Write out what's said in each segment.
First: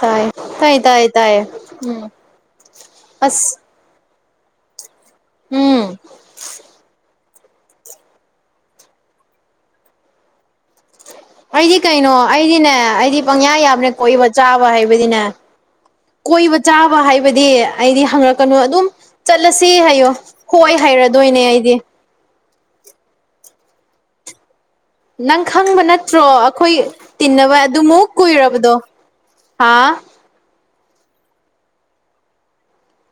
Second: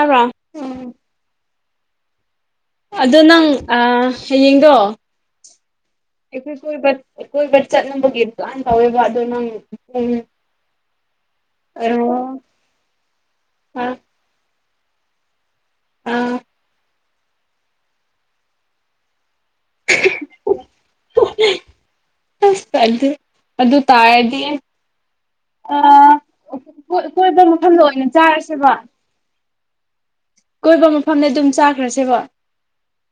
ꯇꯥꯏ ꯇꯥꯏ ꯇꯥꯏ ꯇꯥꯏꯌꯦ ꯎꯝ ꯑꯗꯣ ꯅꯪ ꯍꯌꯦꯡꯗꯣ ꯎꯝ ꯑꯩꯈꯣꯏ ꯀꯣꯏꯕ ꯀꯣꯏꯕ ꯆꯠꯅꯕꯒꯤ ꯄꯂꯥꯟ ꯇꯧꯋꯦꯕ ꯑꯗꯣ ꯅꯪ ꯄꯨꯡ ꯑꯩꯗꯤ ꯀꯩꯅꯣ ꯑꯩꯗꯤꯅꯦ ꯑꯩꯗꯤ ꯄꯪꯌꯥ ꯌꯥꯕꯅꯦ ꯀꯣꯏꯕ ꯆꯥꯕ ꯍꯥꯏꯕꯗꯤꯅꯦ ꯀꯣꯏꯕ ꯆꯥꯕ ꯍꯥꯏꯕꯗꯤ ꯑꯩꯗꯤ ꯍꯪꯉꯛꯀꯅꯨ ꯑꯗꯨꯝ ꯆꯠꯂꯁꯤ ꯍꯥꯏꯌꯣ ꯍꯣꯏ ꯍꯥꯏꯔꯗꯣꯏꯅꯦ ꯑꯩꯗꯤ ꯑꯁ ꯑꯗꯨ ꯑꯗꯨ ꯇꯥꯔꯗꯤ ꯅꯪ ꯈꯪꯕ ꯑꯥ ꯅꯠꯇ꯭ꯔꯣ ꯑꯩꯈꯣꯏ ꯀꯣꯏꯕ ꯇꯤꯟꯅꯕ ꯃꯐꯝꯗ ꯑꯣꯏꯅ ꯑꯗꯨꯃꯨꯛ ꯆꯥꯔꯁꯦꯕ ꯀꯨꯏꯔꯕꯗꯣ ꯍꯥ ꯀꯣꯏꯕ ꯃꯐꯝꯗ ꯑꯗꯨꯝ ꯆꯥꯈ꯭ꯔꯁꯦꯕ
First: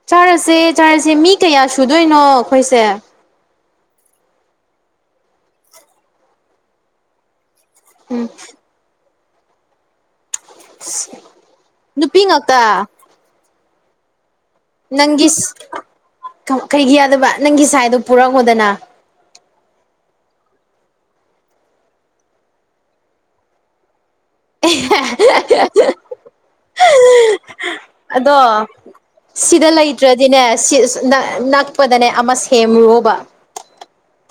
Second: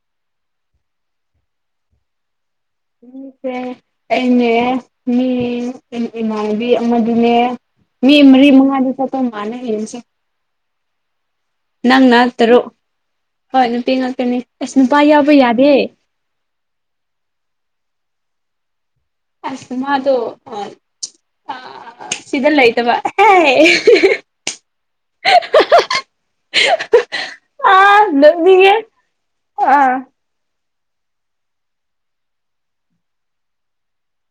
ꯆꯥꯔꯁꯦ ꯆꯥꯔꯁꯦ ꯃꯤ ꯀꯌꯥ ꯁꯨꯗꯣꯏꯅꯣ ꯑꯩꯈꯣꯏꯁꯦ ꯃꯤꯁꯦ ꯑꯩꯅꯦ ꯃꯤ ꯏꯃꯥꯟꯅꯕꯤ ꯑꯃꯗꯨꯅꯦ ꯃꯤ ꯃꯔꯤ ꯃꯉꯥꯗꯤ ꯆꯠꯇꯧ ꯃꯥꯜꯂꯦ ꯍꯥꯌꯦꯡꯁꯦ [unintelligible] ꯅꯪꯅ ꯉꯥꯛꯇ ꯇꯔꯨꯛ ꯍꯣꯏ ꯅꯨꯄꯤ ꯉꯥꯛꯇꯅꯤ ꯑꯁ ꯅꯨꯄꯥ ꯅꯪꯒꯤ ꯌꯥꯎꯕ ꯌꯥꯗꯦ ꯀꯩꯒꯤ ꯌꯥꯗꯕ ꯅꯪꯒꯤ ꯁꯥꯏꯗꯣ ꯄꯨꯔꯛꯑꯣꯗꯅ ꯑꯁ ꯃꯥꯗꯣ ꯑꯥ ꯁꯤꯗ ꯂꯩꯇꯕ ꯑꯥ [inaudible] ꯑꯗꯣ ꯅꯣꯛꯅꯤꯡꯉꯦ ꯁꯤꯗ ꯑꯥ ꯂꯩꯇ꯭ꯔ ꯗꯤꯅꯦꯁ ꯁꯤ ꯅꯛ ꯅꯛꯄꯗꯅꯦ ꯑꯃ ꯁꯦꯝꯔꯣꯕ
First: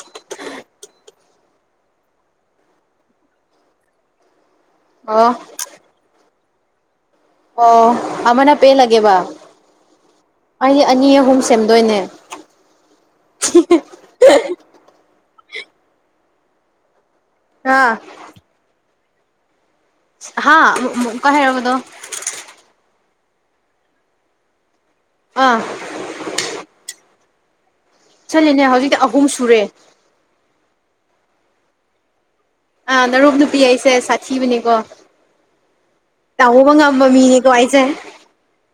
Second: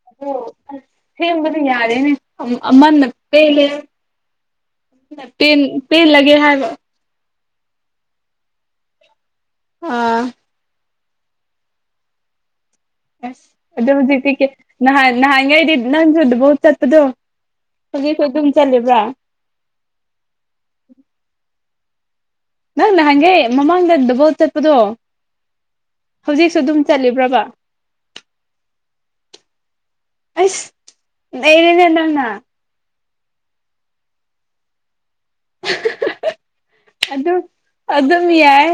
ꯑꯗꯣ ꯑꯁ ꯁꯦꯝꯕꯗꯨ ꯌꯥꯔꯦꯅꯦ ꯑꯃꯟꯅ ꯄꯦꯜꯂꯦ ꯑꯣ ꯄꯦꯟ ꯄꯦꯟꯂꯒꯦ ꯍꯥꯏꯔꯣ ꯑꯣ ꯑꯃꯅ ꯄꯦꯜꯂꯒꯦꯕ ꯑꯥ ꯑꯩꯗꯤ ꯑꯅꯤ ꯑꯍꯨꯝ ꯁꯦꯝꯗꯣꯏꯅꯦ ꯑꯁ ꯑꯗꯨ ꯍꯧꯖꯤꯛꯇꯤ ꯀꯦ ꯅꯍꯥꯟ ꯅꯍꯥꯟ ꯒꯩꯗꯤ ꯅꯪꯁꯨ ꯗꯨꯕꯣꯠꯆꯠꯄꯗꯣ ꯑꯥ ꯍꯧꯖꯤꯛꯁꯨ ꯑꯗꯨꯝ ꯆꯠꯂꯤꯕ꯭ꯔꯥ ꯍꯥ ꯑꯃꯨꯛ ꯑꯃꯨꯛꯀꯥ ꯍꯥꯏꯔꯛꯑꯣꯗꯣ ꯅꯪ ꯅꯍꯥꯟꯒꯩ ꯃꯃꯥꯡꯗ ꯗꯨꯕꯣꯠ ꯆꯠꯄꯗꯣ ꯑꯥ ꯍꯧꯖꯤꯛꯁꯨ ꯑꯗꯨꯝ ꯆꯠꯂꯤꯕ꯭ꯔꯕ ꯆꯠꯂꯤꯦꯅꯦ ꯍꯧꯖꯤꯛꯇꯤ ꯑꯍꯨꯝ ꯁꯨꯔꯦ ꯑꯁ ꯂꯩꯩꯔꯅꯗꯅ ꯑꯥ ꯅꯔꯨꯞ ꯅꯨꯄꯤ ꯍꯥꯏꯁꯦ ꯁꯥꯊꯤꯕꯅꯤꯀꯣ ꯇꯥꯍꯣ ꯃꯪ ꯑꯝꯕ ꯑꯗꯨ ꯃꯤꯅꯤ ꯀ ꯋꯥꯏꯆꯦ ꯑꯗꯨꯝ ꯌꯥꯏ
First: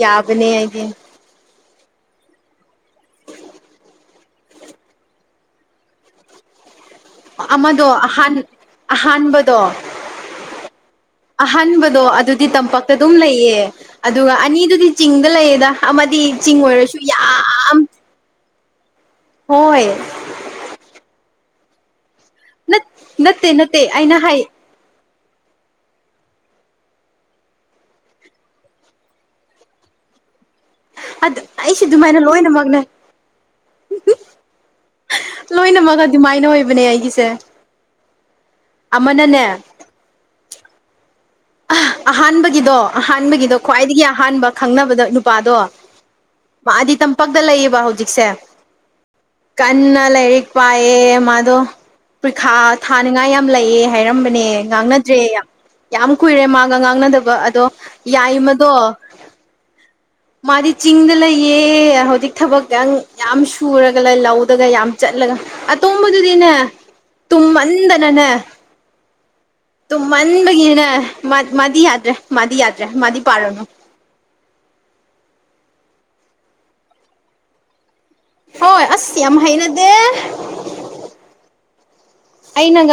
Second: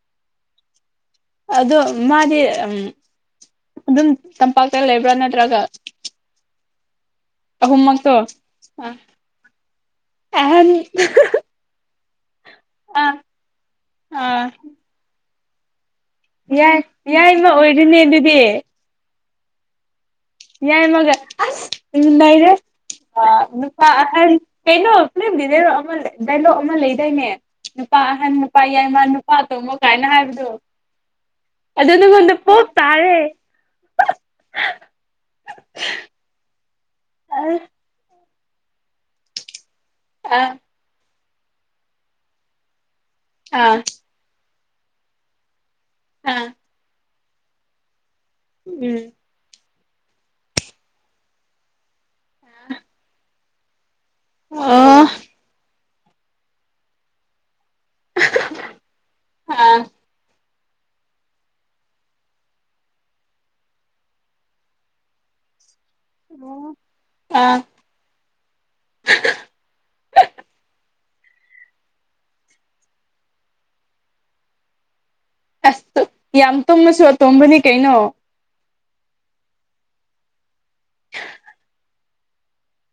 ꯌꯥꯕꯅꯦ ꯍꯥꯏꯒꯤ ꯑꯗꯣ ꯃꯥꯗꯤ ꯑꯗꯨꯝ ꯇꯝꯄꯥꯛꯇ ꯂꯩꯕ꯭ꯔꯥ ꯅꯠꯇ꯭ꯔꯒ ꯑꯃꯗꯣ ꯑꯍꯨꯝꯃꯛꯇꯣ ꯑꯍ ꯑꯍꯥꯟꯕꯗꯣ ꯑꯍꯟ ꯑꯍꯥꯟꯕꯗꯣ ꯑꯗꯨꯗꯤ ꯇꯝꯄꯥꯛꯛꯇ ꯑꯥ ꯑꯗꯨꯝ ꯂꯩꯌꯦ ꯑꯗꯨꯒ ꯑꯥ ꯑꯅꯤꯗꯨꯗꯤ ꯆꯤꯡꯗ ꯂꯩꯌꯦꯗ ꯑꯃꯗꯤ ꯆꯤꯡ ꯑꯣꯏꯔꯁꯨ ꯌꯥꯝ ꯌꯦ ꯑꯗꯨꯗꯤ ꯍꯣꯏ ꯌꯥꯏꯃꯒ ꯑꯁ ꯂꯩꯔꯦ ꯅꯠꯇꯦ ꯅꯠꯇꯦ ꯅꯨꯄꯥ ꯑꯩꯅ ꯑꯍꯟ ꯍꯥꯏ ꯀꯩꯅꯣ ꯐꯤꯂꯝ ꯗꯤꯗꯥꯔꯣ ꯑꯃ ꯗꯥꯏꯂꯣꯛ ꯑꯃ ꯂꯩꯗꯥꯏꯅꯦ ꯅꯨꯄꯥ ꯑꯍꯟ ꯅꯨꯄꯥ ꯌꯥꯏꯃ ꯅꯨꯄꯥ ꯇꯣꯝꯃꯣ ꯀꯥꯏꯅ ꯍꯥꯏꯕꯗꯣ ꯑꯩꯁꯦ ꯑꯗꯨ ꯑꯗꯨꯃꯥꯏꯅ ꯅꯉꯣꯟꯗ ꯄꯣꯛꯞ ꯂꯣꯏꯅꯃꯛꯅꯦ ꯇꯥꯔꯦ ꯂꯣꯏꯅꯃꯛ ꯑꯗꯨꯃꯥꯏꯅ ꯑꯣꯏꯕꯅꯦ ꯑꯩꯒꯤꯁꯦ ꯑꯥ ꯑꯃꯅꯅꯦ ꯑ ꯑꯍꯥꯟꯕꯒꯤꯗꯣ ꯑꯍꯥꯟꯕꯒꯤꯗꯣ ꯑꯥ ꯈ꯭ꯋꯥꯏꯗꯒꯤ ꯑꯍꯥꯟꯕ ꯈꯪꯅꯕꯗꯣ ꯅꯨꯄꯥꯗꯣ ꯑꯥ ꯃꯥꯗꯤ ꯇꯝꯄꯥꯛꯛꯇ ꯂꯩꯌꯦꯕ ꯍꯧꯖꯤꯛꯁꯦ ꯎꯝ ꯀꯟꯅ ꯂꯥꯏꯔꯤꯛ ꯄꯥꯏꯌꯦ ꯃꯥꯗꯣ ꯄ꯭ꯔꯤꯈꯥ ꯊꯥꯅꯤꯡꯉꯥꯏ ꯌꯥꯝ ꯂꯩꯑ ꯍꯥꯏꯔꯝꯕꯅꯦ ꯑꯣ ꯉꯥꯡꯅꯗ꯭ꯔꯦ ꯌꯥꯝ ꯀꯨꯏꯔꯦ ꯃꯥꯒ ꯉꯥꯡꯅꯗꯕ ꯑꯗꯣ ꯌꯥꯏꯃꯗꯣ ꯑꯥ ꯃꯥꯗꯤ ꯆꯤꯡꯗ ꯂꯩꯌꯦ ꯍꯧꯖꯤꯛ ꯊꯕꯛꯪ ꯌꯥꯝ ꯁꯨꯔꯒ ꯂꯩ ꯂꯧꯗꯒ ꯌꯥꯝ ꯆꯠꯂꯒ ꯑꯇꯣꯝꯕꯗꯨꯗꯤꯅꯦ ꯑꯣ ꯑꯥ ꯇꯨꯝꯃꯟꯗꯅꯅꯦ ꯇꯨꯝꯃꯟꯕꯒꯤꯅꯦ ꯃꯥꯗꯤ ꯌꯥꯗ꯭ꯔꯦ ꯃꯥꯗꯤ ꯌꯥꯗ꯭ꯔꯦ ꯃꯥꯗꯤ ꯄꯥꯔꯅꯨ ꯑꯁ ꯌꯥꯝ ꯇꯨꯝꯃꯁꯨ ꯑꯇꯣꯝꯕꯅꯤ ꯀꯩꯅꯣ ꯍꯣꯏ ꯑꯁ ꯌꯥꯝ ꯍꯩꯅꯗꯦ ꯑꯩꯅ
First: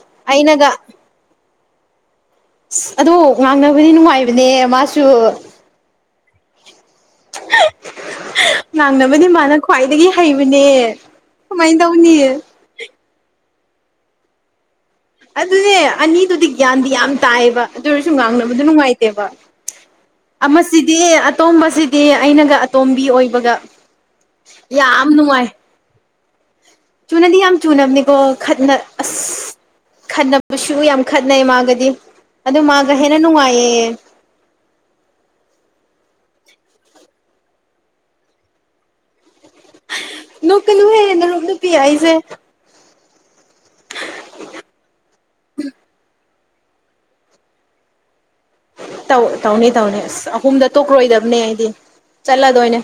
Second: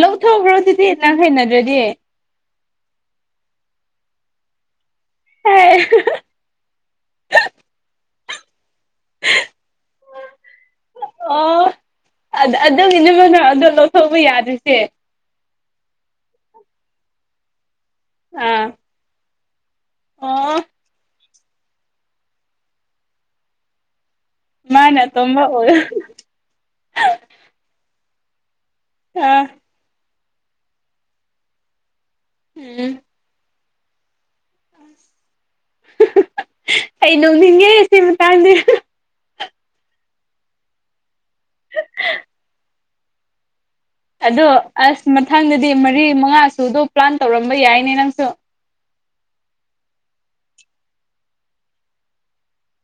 ꯂꯧꯊꯣꯛꯈ꯭ꯔꯣ ꯑꯗꯨꯗꯤ ꯅꯪ ꯍꯩꯅꯗ꯭ꯔꯗꯤ ꯑ ꯑꯗꯣ ꯉꯥꯡꯅꯕꯗꯤ ꯅꯨꯡꯉꯥꯏꯕꯅꯦ ꯃꯥꯁꯨ ꯑꯦ ꯉꯥꯡꯅꯕꯅꯤ ꯃꯥꯅ ꯈ꯭ꯋꯥꯏꯗꯒꯤ ꯍꯩꯕꯅꯦ ꯑꯣ ꯀꯃꯥꯏ ꯇꯧꯅꯤ ꯑꯗꯨꯒꯤꯅꯦꯕꯅ ꯑꯗꯣ ꯂꯧꯊꯣꯛꯧꯕ ꯌꯥꯗ꯭ꯔꯤꯁꯦ ꯑꯗꯨꯅꯦ ꯑꯅꯤꯗꯨꯗꯤ ꯒ꯭ꯌꯥꯟꯗꯤ ꯌꯥꯝ ꯇꯥꯏꯕ ꯑꯗꯨ ꯑꯣꯏꯔꯁꯨ ꯉꯥꯡꯅꯕꯗꯨ ꯑꯥ ꯅꯨꯡꯉꯥꯏꯇꯦꯕ ꯑꯣ ꯑꯃꯁꯤꯗꯤ ꯑꯇꯣꯝꯕꯁꯤꯗꯤ ꯑꯩꯅꯒ ꯑꯇꯣꯝꯕꯤ ꯑꯣꯏꯕꯒ ꯃꯥꯅꯦ ꯌꯥꯝ ꯇ ꯍ ꯅꯨꯡꯉꯥꯏ ꯆꯨꯅꯗꯤ ꯌꯥꯝ ꯆꯨꯅꯕꯅꯤꯀꯣ ꯈꯠꯅ ꯑ ꯑꯁ ꯈꯠꯅꯕꯁꯨ ꯌꯥꯝ ꯈꯠꯅꯩ ꯃꯥꯒꯗꯤ ꯑꯗꯨ ꯃꯥꯒ ꯎꯝ ꯍꯦꯟꯅ ꯅꯨꯡꯉꯥꯏꯌꯦ ꯑꯩ ꯅꯣꯡꯅꯤꯡꯉꯦ ꯁꯤ ꯃꯇꯥꯡꯗꯤ ꯅ ꯀ ꯂꯨꯍꯦ ꯅꯅ ꯄꯤꯌꯥꯏꯁꯦ ꯑꯗꯣ ꯑꯁ ꯃꯊꯪꯗꯗꯤ ꯃꯔꯤ ꯃꯉꯥ ꯁꯨꯗꯣ ꯄ꯭ꯂꯥꯟ ꯇꯧꯔꯝꯕ ꯌꯥꯏꯅꯦ ꯅꯪꯁꯨ ꯇꯧ ꯇꯧꯅꯤ ꯇꯧꯅꯤ ꯑꯁ ꯑꯍꯨꯝꯗ ꯇꯣꯛꯔꯣꯏꯗꯕꯅꯦ ꯍꯥꯏꯗꯤ ꯆꯠꯂꯗꯣꯏꯅꯦ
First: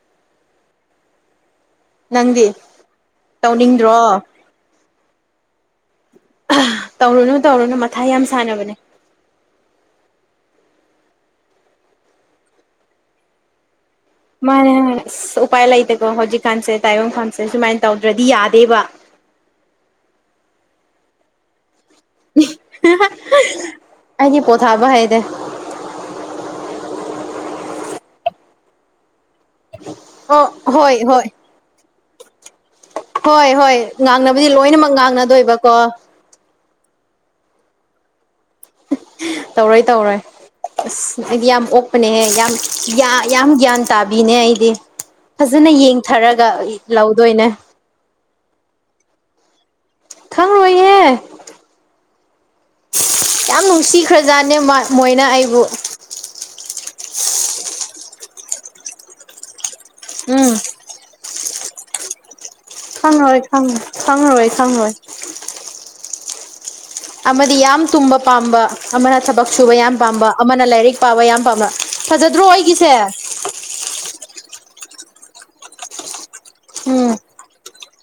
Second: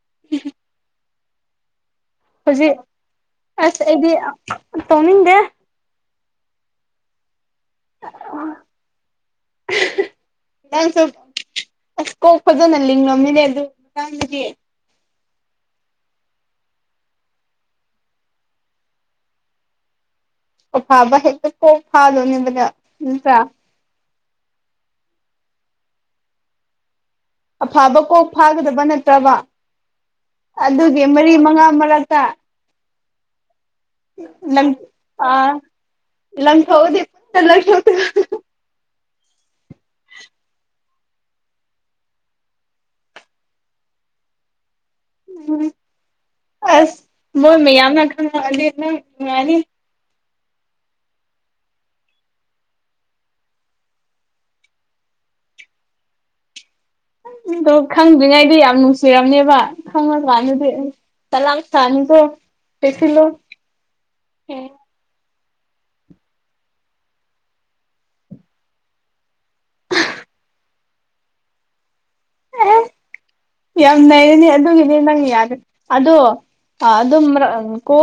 [inaudible] ꯅꯪꯗꯤ ꯍꯧꯖꯤꯛ ꯑꯁ ꯇꯧꯅꯤꯡꯗ꯭ꯔꯣ ꯑꯩꯗꯤ ꯇꯧꯅꯤꯡꯗꯦ ꯇꯧꯔꯨꯅꯨ ꯇꯧꯔꯨꯅꯨ ꯃꯊꯥ ꯌꯥꯝ ꯁꯥꯟꯅꯕꯅꯦ ꯅ ꯅꯪꯁꯨ ꯑꯁ ꯀꯣꯛ ꯐꯖꯅ ꯂꯤꯡꯉꯝꯃꯤꯅꯦ ꯑꯗꯨ ꯃꯇꯥꯡꯗꯗꯤ ꯃꯥꯅꯦꯅꯦ ꯑꯁ ꯎꯄꯥꯏ ꯂꯩꯇꯦꯀꯣ ꯍꯧꯖꯤꯛꯀꯥꯟꯁꯦ ꯇꯥꯏꯕꯪ ꯀꯥꯟꯁꯦ ꯁꯨꯃꯥꯏꯅ ꯇꯧꯗ꯭ꯔꯗꯤ ꯌꯥꯗꯦꯕ ꯑꯣꯐꯥꯕ ꯍꯦꯛꯇ ꯀꯣꯛ ꯐꯥꯗꯣꯏꯅꯦꯕꯅ ꯅꯠꯇ꯭ꯔꯥ ꯑꯩꯗꯤ ꯄꯣꯊꯥꯕ ꯍꯥꯏꯗꯦ ꯑꯐꯥꯕ ꯀꯣꯛ ꯐꯥꯒꯗꯕ ꯅꯠꯇ꯭ꯔꯕ ꯑꯣ ꯍꯣꯏ ꯑꯗꯨꯒꯤ ꯍꯣꯏ ꯃꯔꯤ ꯃꯉꯥ ꯃꯔꯛꯇ ꯍꯣꯏ ꯍꯣꯏ ꯉꯥꯡꯅꯕꯗꯤ ꯂꯣꯏꯅꯃꯛ ꯉꯥꯡꯅꯗꯣꯏꯕꯀꯣ ꯂꯪ ꯊꯧꯗꯦ ꯄꯨ ꯂ ꯇꯧꯔꯣꯏ ꯇꯧꯔꯣꯏ ꯑꯁ ꯑꯩꯗꯤ ꯌꯥꯝ ꯑꯣꯛꯄꯅꯦꯍꯦ ꯌꯥꯝ ꯌꯥꯝ ꯒ꯭ꯌꯥꯟ ꯇꯥꯕꯤꯅꯦ ꯑꯩꯗꯤ ꯐꯖꯅ ꯌꯦꯡꯊꯔꯒ ꯂꯧꯗꯣꯏꯅꯦ ꯃ ꯌꯥꯝꯅ ꯗ ꯌꯥꯅꯤ ꯈꯪꯔꯣꯏꯍꯦ ꯌꯥꯝ ꯅꯨꯡꯁꯤꯈ꯭ꯔꯖꯥꯠꯅꯦ ꯃꯣꯏꯅ ꯑꯩꯕꯨ ꯑꯗꯣ ꯈꯪꯗ꯭ꯔꯤꯉꯩꯗꯤ ꯌꯥꯝ ꯅꯨꯡꯁꯤꯔꯔꯕꯅꯦꯕ ꯈꯪꯉ ꯎꯝ ꯀꯥꯟꯗꯗꯤ ꯇ ꯂꯥꯛ ꯊꯅꯤꯀꯣ ꯈꯪꯉꯣꯏ ꯈꯪꯉ ꯈꯪꯉꯔꯣꯏ ꯈꯪꯉꯣꯏ ꯑꯃꯗꯤ ꯌꯥꯝ ꯇꯨꯝꯕ ꯄꯥꯝꯕ ꯑꯃꯅ ꯊꯕꯛ ꯁꯨꯕ ꯌꯥꯝ ꯄꯥꯝꯕ ꯑꯃꯅ ꯂꯥꯏꯔꯤꯛ ꯄꯥꯕ ꯌꯥꯝ ꯄꯥꯝꯕ ꯐꯖꯗ꯭ꯔꯣ ꯑꯦ ꯑꯩꯒꯤꯁꯦ ꯌꯥꯝ ꯂꯩꯔꯅꯦ ꯑꯗꯨꯒꯤꯅꯦ ꯅꯪ ꯌꯥꯔꯦ ꯑꯗꯣ ꯎꯝ ꯑꯗꯨꯝ ꯀꯣ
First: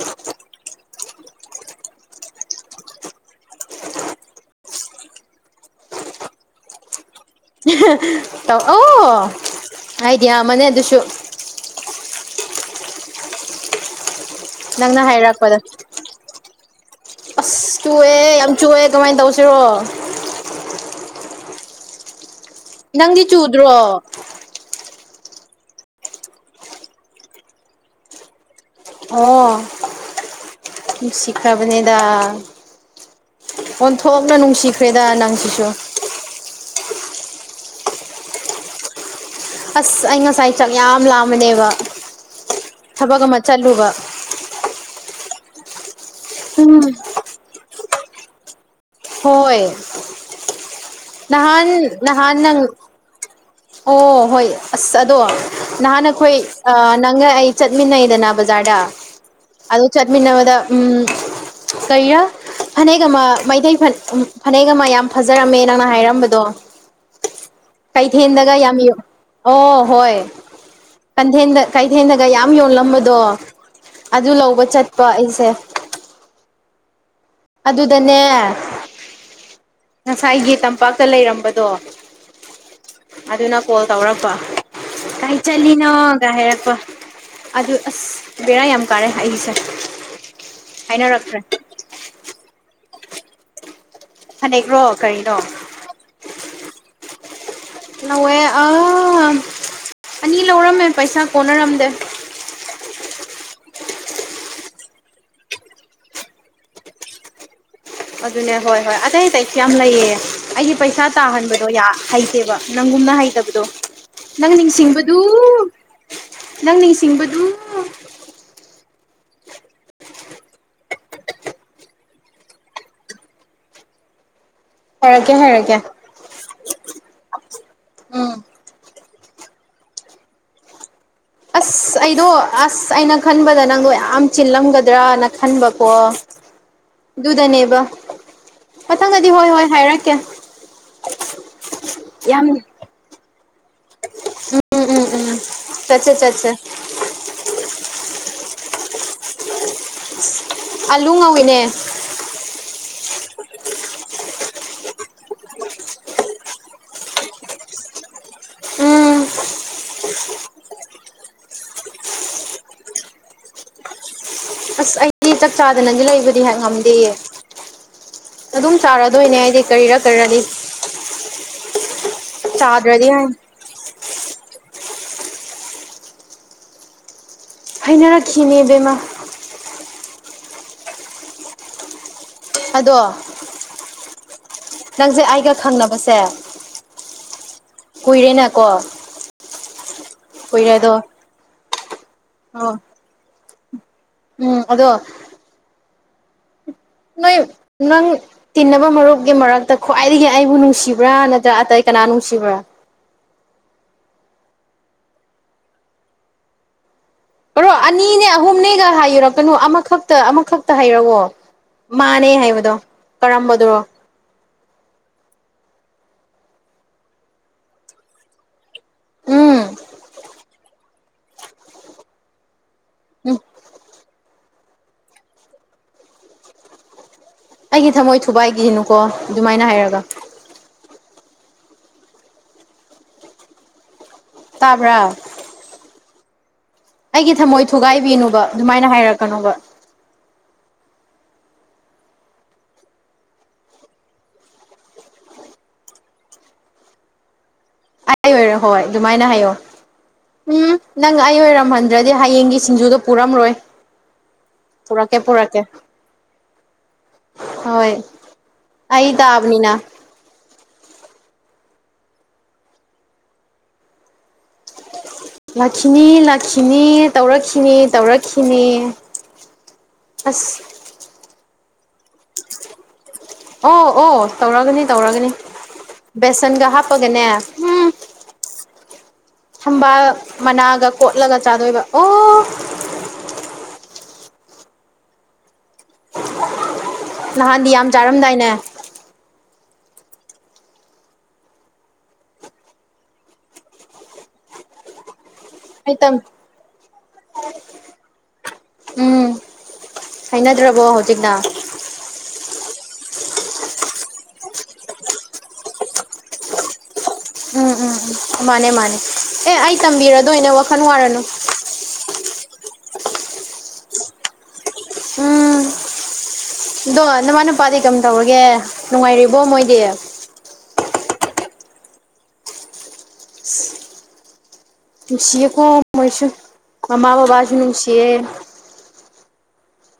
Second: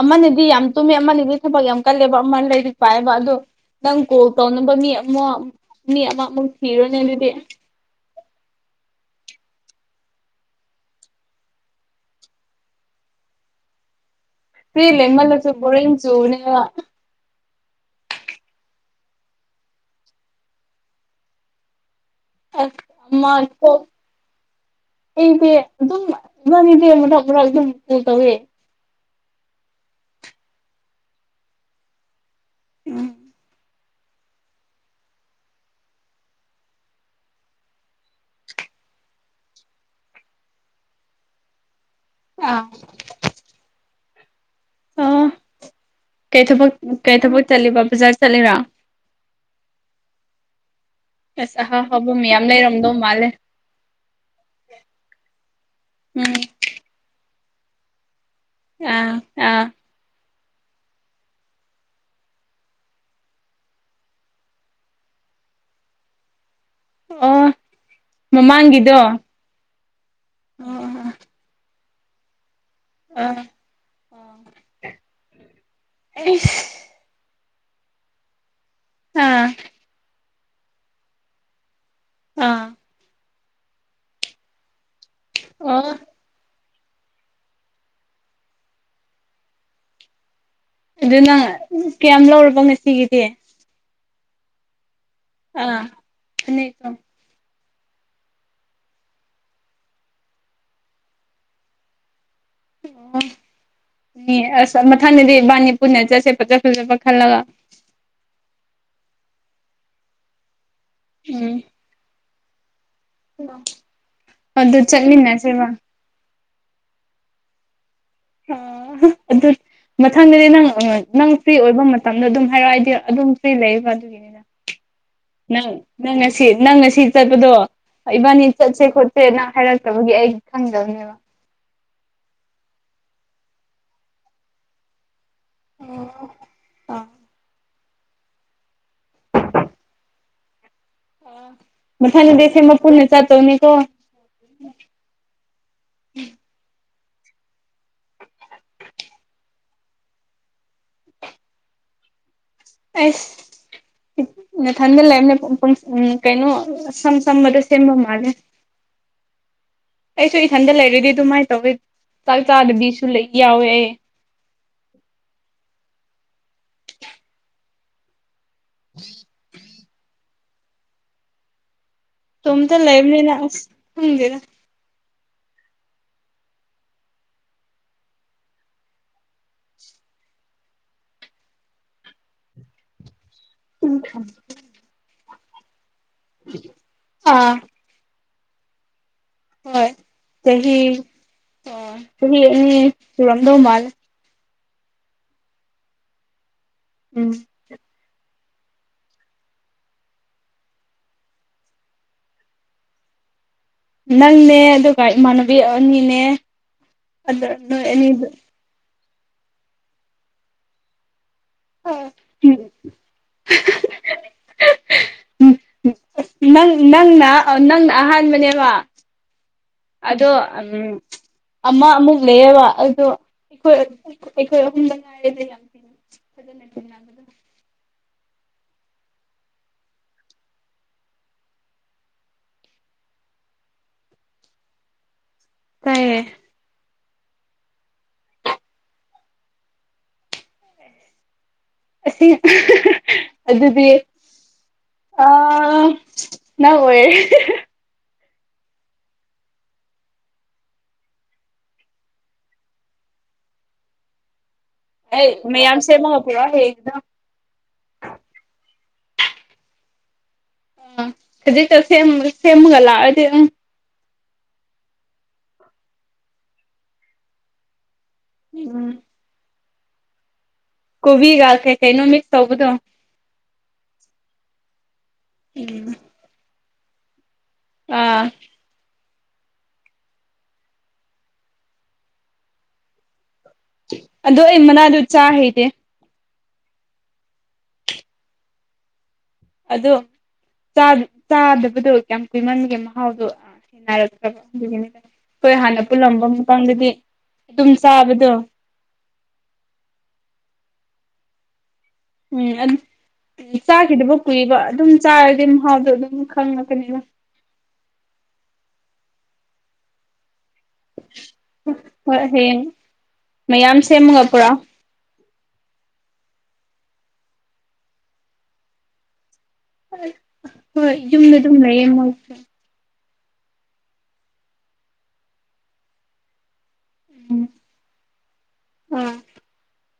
ꯑꯃꯅꯗꯤ ꯌꯥꯝ ꯇꯨꯝꯃꯦ ꯑꯃꯗꯤ ꯊꯕꯛ ꯌꯥꯝ ꯀꯜꯂꯦꯕ ꯑꯃ ꯂꯔꯤꯛ ꯄꯥꯏꯑꯕ ꯑꯗꯣ ꯅꯪ ꯀꯣꯜ ꯇꯧꯅꯕ ꯃꯤ ꯑꯃ ꯃꯤ ꯑꯃꯃꯨꯛ ꯊꯤꯔꯨꯅꯦ ꯑꯗꯨꯗꯤ ꯇꯧ ꯑꯣ ꯑꯥꯏꯗꯤꯌꯥ ꯑꯃꯅꯦ ꯑꯗꯨꯁꯨ ꯐꯔꯤ ꯅꯪꯅ ꯂꯩꯃꯜ ꯂꯁꯨ ꯍꯥꯏꯔꯛꯄꯗ ꯁꯨ ꯑ ꯆꯨꯑꯦ ꯌꯥꯝ ꯆꯨꯑꯦ ꯀꯃꯥꯏꯅ ꯇꯧꯁꯤꯔꯣ ꯑ ꯅꯪꯗꯤ ꯑꯃ ꯏꯣ ꯆꯨꯗ꯭ꯔꯣ ꯑꯩꯗꯤ ꯑꯗꯨꯝ ꯏꯕꯅꯤꯗꯤ ꯃꯔꯛ ꯃꯔꯛ ꯑꯗꯨꯝ ꯀ ꯇꯧꯋꯦ ꯑꯣ ꯅꯨꯢꯁꯤꯈꯔꯕꯅꯦꯗ ꯎꯝ ꯑꯣꯟꯊꯣꯛꯅ ꯅꯨꯡꯁꯤꯈ꯭ꯔꯦꯗ ꯅꯪꯁꯤꯁꯨ ꯑꯁ ꯑꯩ ꯉꯁꯥꯏ ꯆꯥꯛ ꯌꯥꯝ ꯂꯥꯝꯕꯅꯦꯕ ꯑꯥ ꯊꯕꯛ ꯑꯃ ꯆꯠꯂꯨꯕ ꯑꯣ ꯀꯩ ꯊꯕꯛ ꯀꯩ ꯊꯕꯛ ꯆꯠꯂꯤꯕ ꯕꯖꯥꯔ ꯆꯠꯂꯤꯕꯥ ꯍꯣꯏ ꯅꯍꯥꯟ ꯅꯍꯥꯟ ꯅꯪ ꯃꯥꯂꯦ ꯑꯣ ꯍꯣꯏ ꯑꯁ ꯑꯗꯣ ꯅꯍꯥꯟꯈꯣꯏ ꯎꯝ ꯅꯪꯒ ꯑꯩ ꯆꯠꯃꯤꯟꯅꯩꯗꯅ ꯕꯖꯥꯔꯗ ꯑꯥ ꯑꯥ ꯑꯗꯨ ꯆꯠꯃꯤꯟꯅꯕꯗ ꯎꯝ ꯀꯩꯔꯥ ꯐꯅꯦꯛ ꯑꯃ ꯃꯩꯇꯩ ꯐꯅꯦꯛ ꯑꯃ ꯌꯥꯝ ꯐꯖꯔꯝꯃꯦ ꯅꯪꯅ ꯍꯥꯏꯔꯝꯕꯗꯣ ꯑꯣ ꯀꯩꯊꯦꯟꯗꯒ ꯌꯥꯝ ꯌ ꯃꯃꯥꯡꯒꯤꯗꯣ ꯑꯣ ꯍꯣꯏ ꯑꯥ ꯀꯊꯦꯟꯗ ꯀꯩꯊꯦꯟꯗꯒ ꯌꯥꯝ ꯌꯣꯂꯝꯕ ꯑꯗꯣ ꯑꯗꯨ ꯂꯧꯕ ꯆꯠꯄ ꯑꯩꯁꯦ ꯏꯁ ꯑꯗꯨꯗꯅꯦ ꯑꯥ ꯉꯁꯥꯏꯒꯤ ꯇꯝꯄꯥꯛꯇ ꯂꯩꯔꯝꯕꯗꯣ ꯑꯥ ꯑꯗꯨꯅ ꯀꯣꯜ ꯇꯧꯔꯕ ꯀꯥꯏ ꯑꯣ ꯆꯠꯂꯤꯅꯣ ꯍꯥꯏꯔꯛꯄ ꯑꯗꯨ ꯑꯁ ꯕꯦꯔꯥ ꯌꯥꯝ ꯀꯥꯔꯦ ꯍꯥꯏꯁꯦ ꯑꯗꯨꯅꯪ ꯀꯌꯥꯝ ꯂꯧꯔꯕ ꯉꯁꯤꯒꯤꯗꯤ ꯐꯅꯦꯛꯔꯣ ꯀꯔꯤꯅꯣ ꯑꯥ ꯐꯅꯦꯛ ꯂꯧꯑꯦ ꯑꯥ ꯑꯅꯤ ꯂꯧꯔꯝꯃꯦ ꯄꯩꯁꯥ ꯀꯣꯟꯅꯔꯝꯗꯦ ꯑꯣ ꯑꯁ ꯃꯊꯪꯗꯗꯤ ꯏꯕꯥꯅꯤ ꯄꯨꯅ ꯆꯠꯁꯦ ꯐꯠꯖ ꯐꯖꯕ ꯈꯜꯂꯒ ꯑꯗꯨꯅꯦ ꯍꯣꯏ ꯍꯣꯏ ꯑꯇꯩ ꯑꯇꯩꯁꯨ ꯌꯥꯝ ꯂꯩꯌꯦ ꯑꯩꯁ ꯄꯩꯁꯥ ꯎꯝ ꯇꯥꯍꯟꯕꯗꯣ ꯍꯩꯇꯦꯕ ꯅꯪꯒꯨꯝꯅ ꯍꯩꯇꯕꯗꯣ ꯅꯪ ꯑꯗꯨ ꯅꯤꯡꯁꯤꯡꯕꯗꯨ ꯆꯠꯃꯤꯟꯅꯁꯦꯕ ꯅꯪ ꯅꯤꯡꯁꯤꯡꯕꯗꯨ ꯑ ꯑꯗꯨ ꯃꯊꯪꯗꯗꯤ ꯅꯪ ꯅꯪ ꯐ꯭ꯔꯤ ꯑꯣꯏꯕ ꯃꯇꯝꯗ ꯑꯗꯨꯝ ꯍꯥꯏꯔꯛꯑꯣ ꯑꯩꯗꯤ ꯑꯗꯨꯝ ꯐ꯭ꯔꯤ ꯂꯩꯌꯦꯕ ꯑꯗꯨꯒꯤꯅꯤꯅ ꯍꯥꯏꯔꯛꯀꯦ ꯅꯪ ꯍꯥꯏꯔꯛꯀꯦ ꯅꯪ ꯉꯁꯤ ꯅꯪ ꯉꯁꯤ ꯆꯠꯄꯗꯣ ꯍ ꯏꯕꯥꯅꯤ ꯆꯠꯁꯦ ꯈꯣꯠꯁꯦ ꯅ ꯍꯥꯏꯔꯛꯇꯕꯒꯤ ꯑꯩ ꯈꯪꯗꯕꯅꯦꯕ ꯑꯁ ꯑꯩꯗꯣ ꯑꯁ ꯑꯩꯅ ꯈꯟꯕꯗ ꯅꯪꯗꯣ ꯌꯥꯝ ꯆꯤꯜꯂꯝꯒꯗ꯭ꯔꯥ ꯅ ꯈꯟꯕꯀꯣ ꯑꯥ ꯑꯗꯨꯗꯅꯦꯕ ꯃꯊꯪꯗꯗꯤ ꯍꯣꯏ ꯍꯣꯏ ꯍꯥꯏꯔꯛꯀꯦ ꯑ ꯌꯥꯝ ꯃꯊꯅꯨꯗꯁꯦꯃ ꯎꯝ ꯄꯨꯟꯅ ꯆꯥꯠꯇꯧꯅꯤꯀꯣ ꯆꯠꯆꯥꯦ ꯆꯠꯦ ꯑꯥꯂꯨ ꯉꯧꯋꯤꯅꯦ ꯑꯁ ꯃꯊꯟꯗ ꯂꯩꯔꯝꯅꯦ ꯎ ꯀꯩꯅꯣ ꯁꯝ ꯁꯝꯕꯗ ꯁꯦꯝꯕ ꯃꯥꯜꯂꯦ ꯎꯝ ꯑꯩꯁꯨ ꯏꯊꯟꯗ ꯂꯩꯔꯗꯤ ꯑꯗꯨꯃꯥꯏꯅ ꯇꯧꯋꯤ ꯆꯥꯛ ꯆꯥꯗꯕꯤꯁꯨ ꯂꯩ ꯌꯥꯎꯋꯦ ꯑꯩ ꯑꯁ ꯑꯩꯗꯤ ꯆꯥꯛ ꯆꯥꯗꯅꯁꯨ ꯂꯩꯕꯗꯤ ꯍꯦꯛ ꯉꯝꯗꯦꯌꯦ ꯑꯗꯨꯝ ꯆꯥꯔꯗꯣꯏꯅꯦ ꯍꯥꯏꯗꯤ ꯀꯔꯤꯔ ꯀꯔꯅꯤ ꯇꯣꯝꯇ ꯂ ꯆꯥꯗ꯭ꯔꯗꯤ ꯂꯩꯕꯂꯤ ꯍꯥꯏ ꯅ ꯊꯒꯦꯔ ꯍꯥꯏꯅ ꯔ ꯈꯈꯤꯅꯦꯕꯦꯝꯃ ꯑꯗꯣ ꯎ ꯅꯪꯁꯦ ꯑꯩꯒ ꯈꯪꯅꯕꯁꯦ ꯑꯥ ꯀꯨꯏꯔꯦꯅ ꯀꯣ ꯍꯣꯏ ꯆꯍꯤ ꯑꯣ ꯔꯝꯗꯧ ꯃꯥꯜ ꯎꯝ ꯑꯗꯣ ꯅ ꯎꯝ ꯅꯪ ꯇꯤꯟꯅꯕ ꯃꯔꯨꯞꯒꯤ ꯃꯔꯛꯇ ꯈ꯭ꯋꯥꯏꯗꯒꯤ ꯑꯩꯕꯨ ꯅꯨꯡꯁꯤꯕ꯭ꯔꯥ ꯅꯠꯇ꯭ꯔ ꯑꯇꯩ ꯀꯅꯥ ꯅꯨꯡꯁꯤꯕ꯭ꯔꯥ ꯅꯪꯅꯦ ꯑꯗꯨꯒ ꯏꯃꯥꯟꯅꯕꯤ ꯑꯅꯤꯅꯦ ꯑꯗ ꯃꯔꯣ ꯅꯣꯏ ꯑꯅꯤ ꯑꯅꯤꯅꯦ ꯑꯍꯨꯝꯅꯦꯒ ꯍꯥꯏ ꯌꯨꯔ ꯀꯩꯅꯣ ꯑꯃꯈꯛꯇ ꯑꯃꯈꯛꯇ ꯍꯥꯏꯔꯛꯋꯣ ꯃꯥꯅꯦ ꯍꯥꯏꯕꯗꯣ ꯀꯔꯝꯕꯗꯨꯔꯣ ꯅꯪ ꯅꯪꯅ ꯅꯪꯅ ꯑꯍꯥꯟꯕꯅꯦꯕ ꯎꯝ ꯑꯗꯣ ꯎꯝ ꯑꯃ ꯑꯃꯨꯛ ꯂꯩꯔꯕ ꯑꯗꯣ ꯎꯝ ꯑꯩꯈꯣꯏ ꯑꯩꯈꯣꯏ ꯑꯍꯨꯝꯗ ꯉꯥꯏꯔꯦꯒ ꯌꯥꯝ ꯊꯤꯅ ꯐꯖꯅ ꯊꯦꯡꯅꯕꯗ ꯑꯩꯒꯤ ꯊꯝꯃꯣꯏ ꯊꯨꯕꯥꯏꯒꯤꯅꯨꯀꯣ ꯑꯗꯨꯃꯥꯏꯅ ꯍꯥꯏꯔꯒ ꯇꯥꯕ꯭ꯔꯥ ꯇꯥꯏꯌꯦ ꯑꯩꯒꯤ ꯊꯝꯃꯣꯏ ꯊꯨꯒꯥꯏꯕꯤꯅꯨꯕ ꯑꯗꯨꯃꯥꯏꯅ ꯍꯥꯏꯔꯛꯀꯅꯣꯕ ꯑꯁꯤ ꯑꯗꯨꯗꯤ ꯑ ꯅꯈꯣꯏꯦ ꯑꯩ ꯑꯣꯏꯔꯦ ꯍꯣꯏ ꯑꯗꯨꯃꯥꯏꯅ ꯍꯥꯏꯌꯣ ꯎꯝ ꯅꯪ ꯑꯩ ꯑꯣꯏꯔꯝꯍꯟꯗ꯭ꯔꯗꯤ ꯍꯌꯦꯡꯒꯤ ꯁꯤꯡꯖꯨꯗꯣ ꯄꯨꯔꯝꯔꯣꯏ ꯄꯨꯔꯛꯀꯦ ꯑꯩ ꯄꯨꯔꯛꯀꯦ ꯃꯌꯥꯝ ꯁꯦꯝꯃꯉꯄꯣ ꯍꯦꯛ ꯍꯣꯏ ꯑꯩ ꯇꯥꯕꯅꯤꯅ ꯍꯧꯖꯤꯛꯇ ꯁꯦꯝ ꯁꯦꯝꯃꯒ ꯂꯥꯛꯑꯗꯤ ꯎ ꯂꯥꯛꯈꯤꯅꯤ ꯂꯥꯛꯈꯤꯅꯤ ꯇꯧꯔꯛꯈꯤꯅꯤ ꯇꯧꯔꯛꯈꯤꯅꯤ ꯎꯝ ꯑꯁ ꯀꯣꯕꯤꯒ ꯀꯩꯇꯦꯩꯅꯣ ꯃ ꯃꯤꯛꯁ ꯇꯧꯧꯕꯗꯣ ꯑꯣ ꯑꯣ ꯇꯧꯔꯒꯅꯤ ꯇꯧꯔꯒꯅꯤ ꯎꯝ ꯕꯦꯁꯟꯒ ꯍꯥꯞꯄꯒꯅꯦ ꯎꯝ ꯑꯥ ꯊꯝꯕꯥꯜ ꯃꯅꯥꯒ ꯀꯣꯠꯂꯒ ꯆꯥꯗꯣꯏꯕ ꯑꯣ ꯑꯗꯣ ꯑꯩ ꯃꯅꯥꯗꯨ ꯆꯥ ꯍꯩꯇꯦ ꯅꯍꯥꯟꯗꯤ ꯌꯥꯝ ꯆꯥꯔꯝꯗꯥꯏꯅꯦ ꯑꯗꯣ ꯆꯥꯗ-ꯆꯥꯗꯕꯗꯣ ꯀꯌꯥꯝ ꯀꯨꯏꯃꯟꯕꯒꯤ ꯃꯍꯥꯎꯗꯣ ꯑꯥ ꯍꯩꯅꯔꯛꯇ꯭ꯔꯕ ꯑꯗꯨꯒꯤꯅꯤꯗ ꯑꯩꯈꯣꯏ ꯍꯥꯟꯅ ꯍꯩꯇꯝ ꯄꯨꯜꯂꯝꯕ ꯃꯇꯝꯗꯗꯤ ꯑꯗꯨꯝ ꯆꯥꯕꯗꯣ ꯎꯝ ꯍꯩꯅꯗ꯭ꯔꯕꯣ ꯍꯧꯖꯤꯛꯅ ꯎꯝ ꯑ ꯆꯥꯈꯤꯗꯕ ꯀꯨꯏꯕ ꯑꯗꯨꯝ ꯆꯥꯔꯗꯤ ꯃꯍꯥꯎꯗꯣ ꯑꯗꯨꯝ ꯈꯪꯉꯛꯀꯅꯤꯕ ꯎꯝ ꯎꯝ ꯎꯝ ꯃꯥꯅꯦ ꯃꯥꯅꯦ ꯑꯦ ꯑꯩ ꯇꯝꯕꯤꯔꯗꯣꯏꯅꯦ ꯋꯥꯈꯜ ꯋꯥꯔꯅꯨ ꯍꯣꯏ ꯍꯌꯦꯡ ꯃꯌꯥꯝ ꯁꯦꯝꯃꯒ ꯄꯨꯔꯛꯑꯣ ꯎꯝ ꯑꯗꯣ ꯅꯃꯥ ꯅꯄꯥꯗꯤ ꯀꯝꯗꯧꯔꯤꯒꯦ ꯅꯨꯡꯉꯥꯏꯔꯤꯕꯣ ꯃꯣꯏꯗꯤ ꯍꯣꯏ ꯌꯨꯝꯗ ꯑꯗꯨꯝ ꯂꯩꯌꯦ ꯃꯣꯏ ꯅꯨꯡꯁꯤꯌꯦꯀꯣ ꯃꯣꯏꯁꯨ ꯃꯃꯥ ꯎꯝ ꯕꯕꯥꯁꯨ ꯅꯨꯡꯁꯤꯌꯦ ꯑꯥ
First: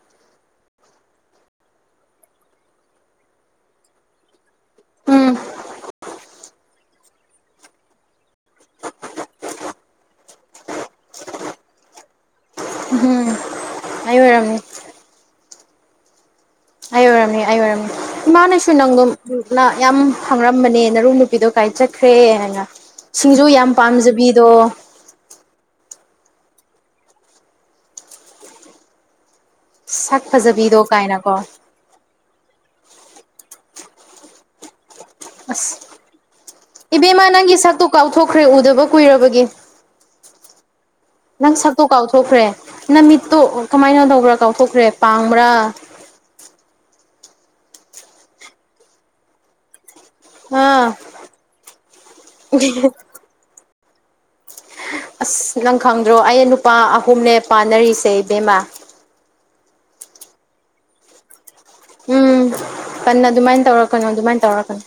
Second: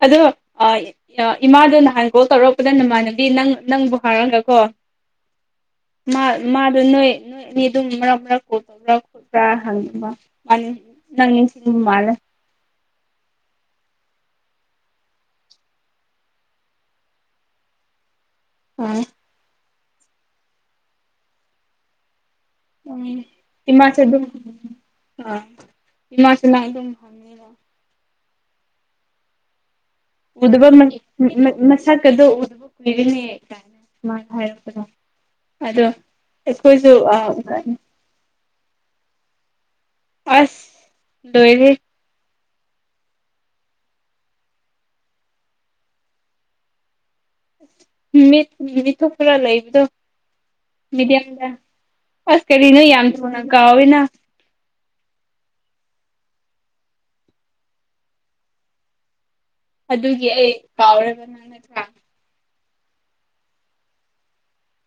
ꯑꯗꯣ ꯑꯥ ꯑ ꯏꯃꯥꯗꯣ ꯅꯍꯥꯟ ꯀꯣꯜ ꯇꯧꯔꯛꯄꯗ ꯅꯃꯥꯟꯅꯕꯤ ꯅꯪ ꯅꯪꯕꯨ ꯍꯥꯏꯔꯒꯀꯣ ꯎꯝ ꯃꯥ ꯃꯥꯗꯨ ꯅꯣꯏ ꯅꯣꯏ ꯑꯅꯤ ꯑꯗꯨꯝ ꯃꯔꯛ ꯃꯔꯛ ꯀꯣꯜ ꯇꯧꯕ꯭ꯔ ꯈꯣꯠꯄ꯭ꯔ ꯍꯪꯉꯦꯕ ꯃꯥꯅꯦ ꯅꯪꯅꯤ ꯁꯤꯅꯤ ꯃꯥꯜꯂꯦ ꯎꯍꯨꯝ ꯑꯩ ꯑꯣꯏꯔꯝꯅꯤ ꯅꯤ ꯑꯩ ꯑꯣꯏꯔꯝꯅꯤ ꯏꯃꯥꯅꯁꯨ ꯑꯥ ꯅꯪꯗꯨꯝ ꯗꯨ ꯂꯥꯥ ꯌꯥꯝ ꯍꯪꯔꯝꯕꯅꯦ ꯅꯔꯨ ꯅꯨꯄꯤꯗꯣ ꯀꯥꯏ ꯆꯠꯈ꯭ꯔꯦ ꯍꯥꯏꯅ ꯎꯝ ꯁꯤꯡꯖꯨ ꯌꯥꯝ ꯏꯃꯥꯁꯨ ꯑꯗꯨꯝ ꯄꯥꯝꯖꯕꯤꯗꯣ ꯑꯥ ꯏꯃꯥ ꯁꯤꯅ ꯑꯗꯨꯝ ꯍꯪꯉꯤꯗ ꯁꯛ ꯎꯗꯕ ꯐꯖꯕꯤꯗꯣ ꯃ ꯀꯥꯏꯅꯀꯣ ꯃ-ꯃ-ꯃꯁꯛꯀꯗꯣ ꯎꯗꯕ ꯀꯨꯏꯔꯦꯅꯦ ꯀꯥꯏꯅ ꯃꯥꯅ ꯍꯥꯏꯔꯛꯄꯗꯣ ꯑꯁ ꯑꯗꯣ ꯑꯩꯈꯣꯏꯖꯨ ꯑꯥ ꯏꯕꯦꯝꯃ ꯅꯪꯒꯤ ꯎꯔꯛꯑꯅꯤ ꯁꯛꯇꯣ ꯀꯥꯎꯊꯣꯛꯈ꯭ꯔꯦ ꯎꯗꯕ ꯀꯨꯏꯔꯕꯒꯤ ꯑꯁ ꯅꯪ ꯂꯣꯏꯔꯦ ꯁꯛꯇꯣ ꯀꯥꯎꯊꯣꯛꯈ꯭ꯔꯦ ꯅꯪ ꯃꯤꯠꯇꯣ ꯀꯃꯥꯏꯅ ꯇꯧꯕ꯭ꯔꯥ ꯀꯥꯎꯊꯣꯛꯈ꯭ꯔꯦ ꯄꯥꯡꯕ꯭ꯔꯥ ꯃꯤꯠ ꯃꯤꯊꯨꯞ ꯈꯔ ꯂꯩꯕꯗꯣ ꯑꯥ ꯃꯤꯗꯤꯌꯝꯗ ꯑꯁ ꯀꯔꯤꯅꯣ ꯌꯥꯝ ꯊꯨꯅ ꯀꯥꯎꯏꯅ ꯑꯁ ꯅꯪ ꯈꯪꯗ꯭ꯔꯣ ꯑꯩ ꯅꯨꯄꯥ ꯑꯍꯨꯝꯅꯦ ꯄꯥꯟꯅꯔꯤꯁꯦ ꯏꯕꯦꯝꯃꯥ ꯑꯗꯨꯒꯤ ꯑꯩ ꯀꯥꯎꯔꯦꯕ ꯅꯪ ꯅꯠꯇ꯭ꯔ ꯎꯝ ꯍꯟꯅ ꯑꯗꯨꯃꯥꯏꯟ ꯇꯧꯔꯛꯀꯅꯨ ꯑꯗꯨꯃꯥꯏꯟ ꯇꯧꯔꯛꯀꯅꯨ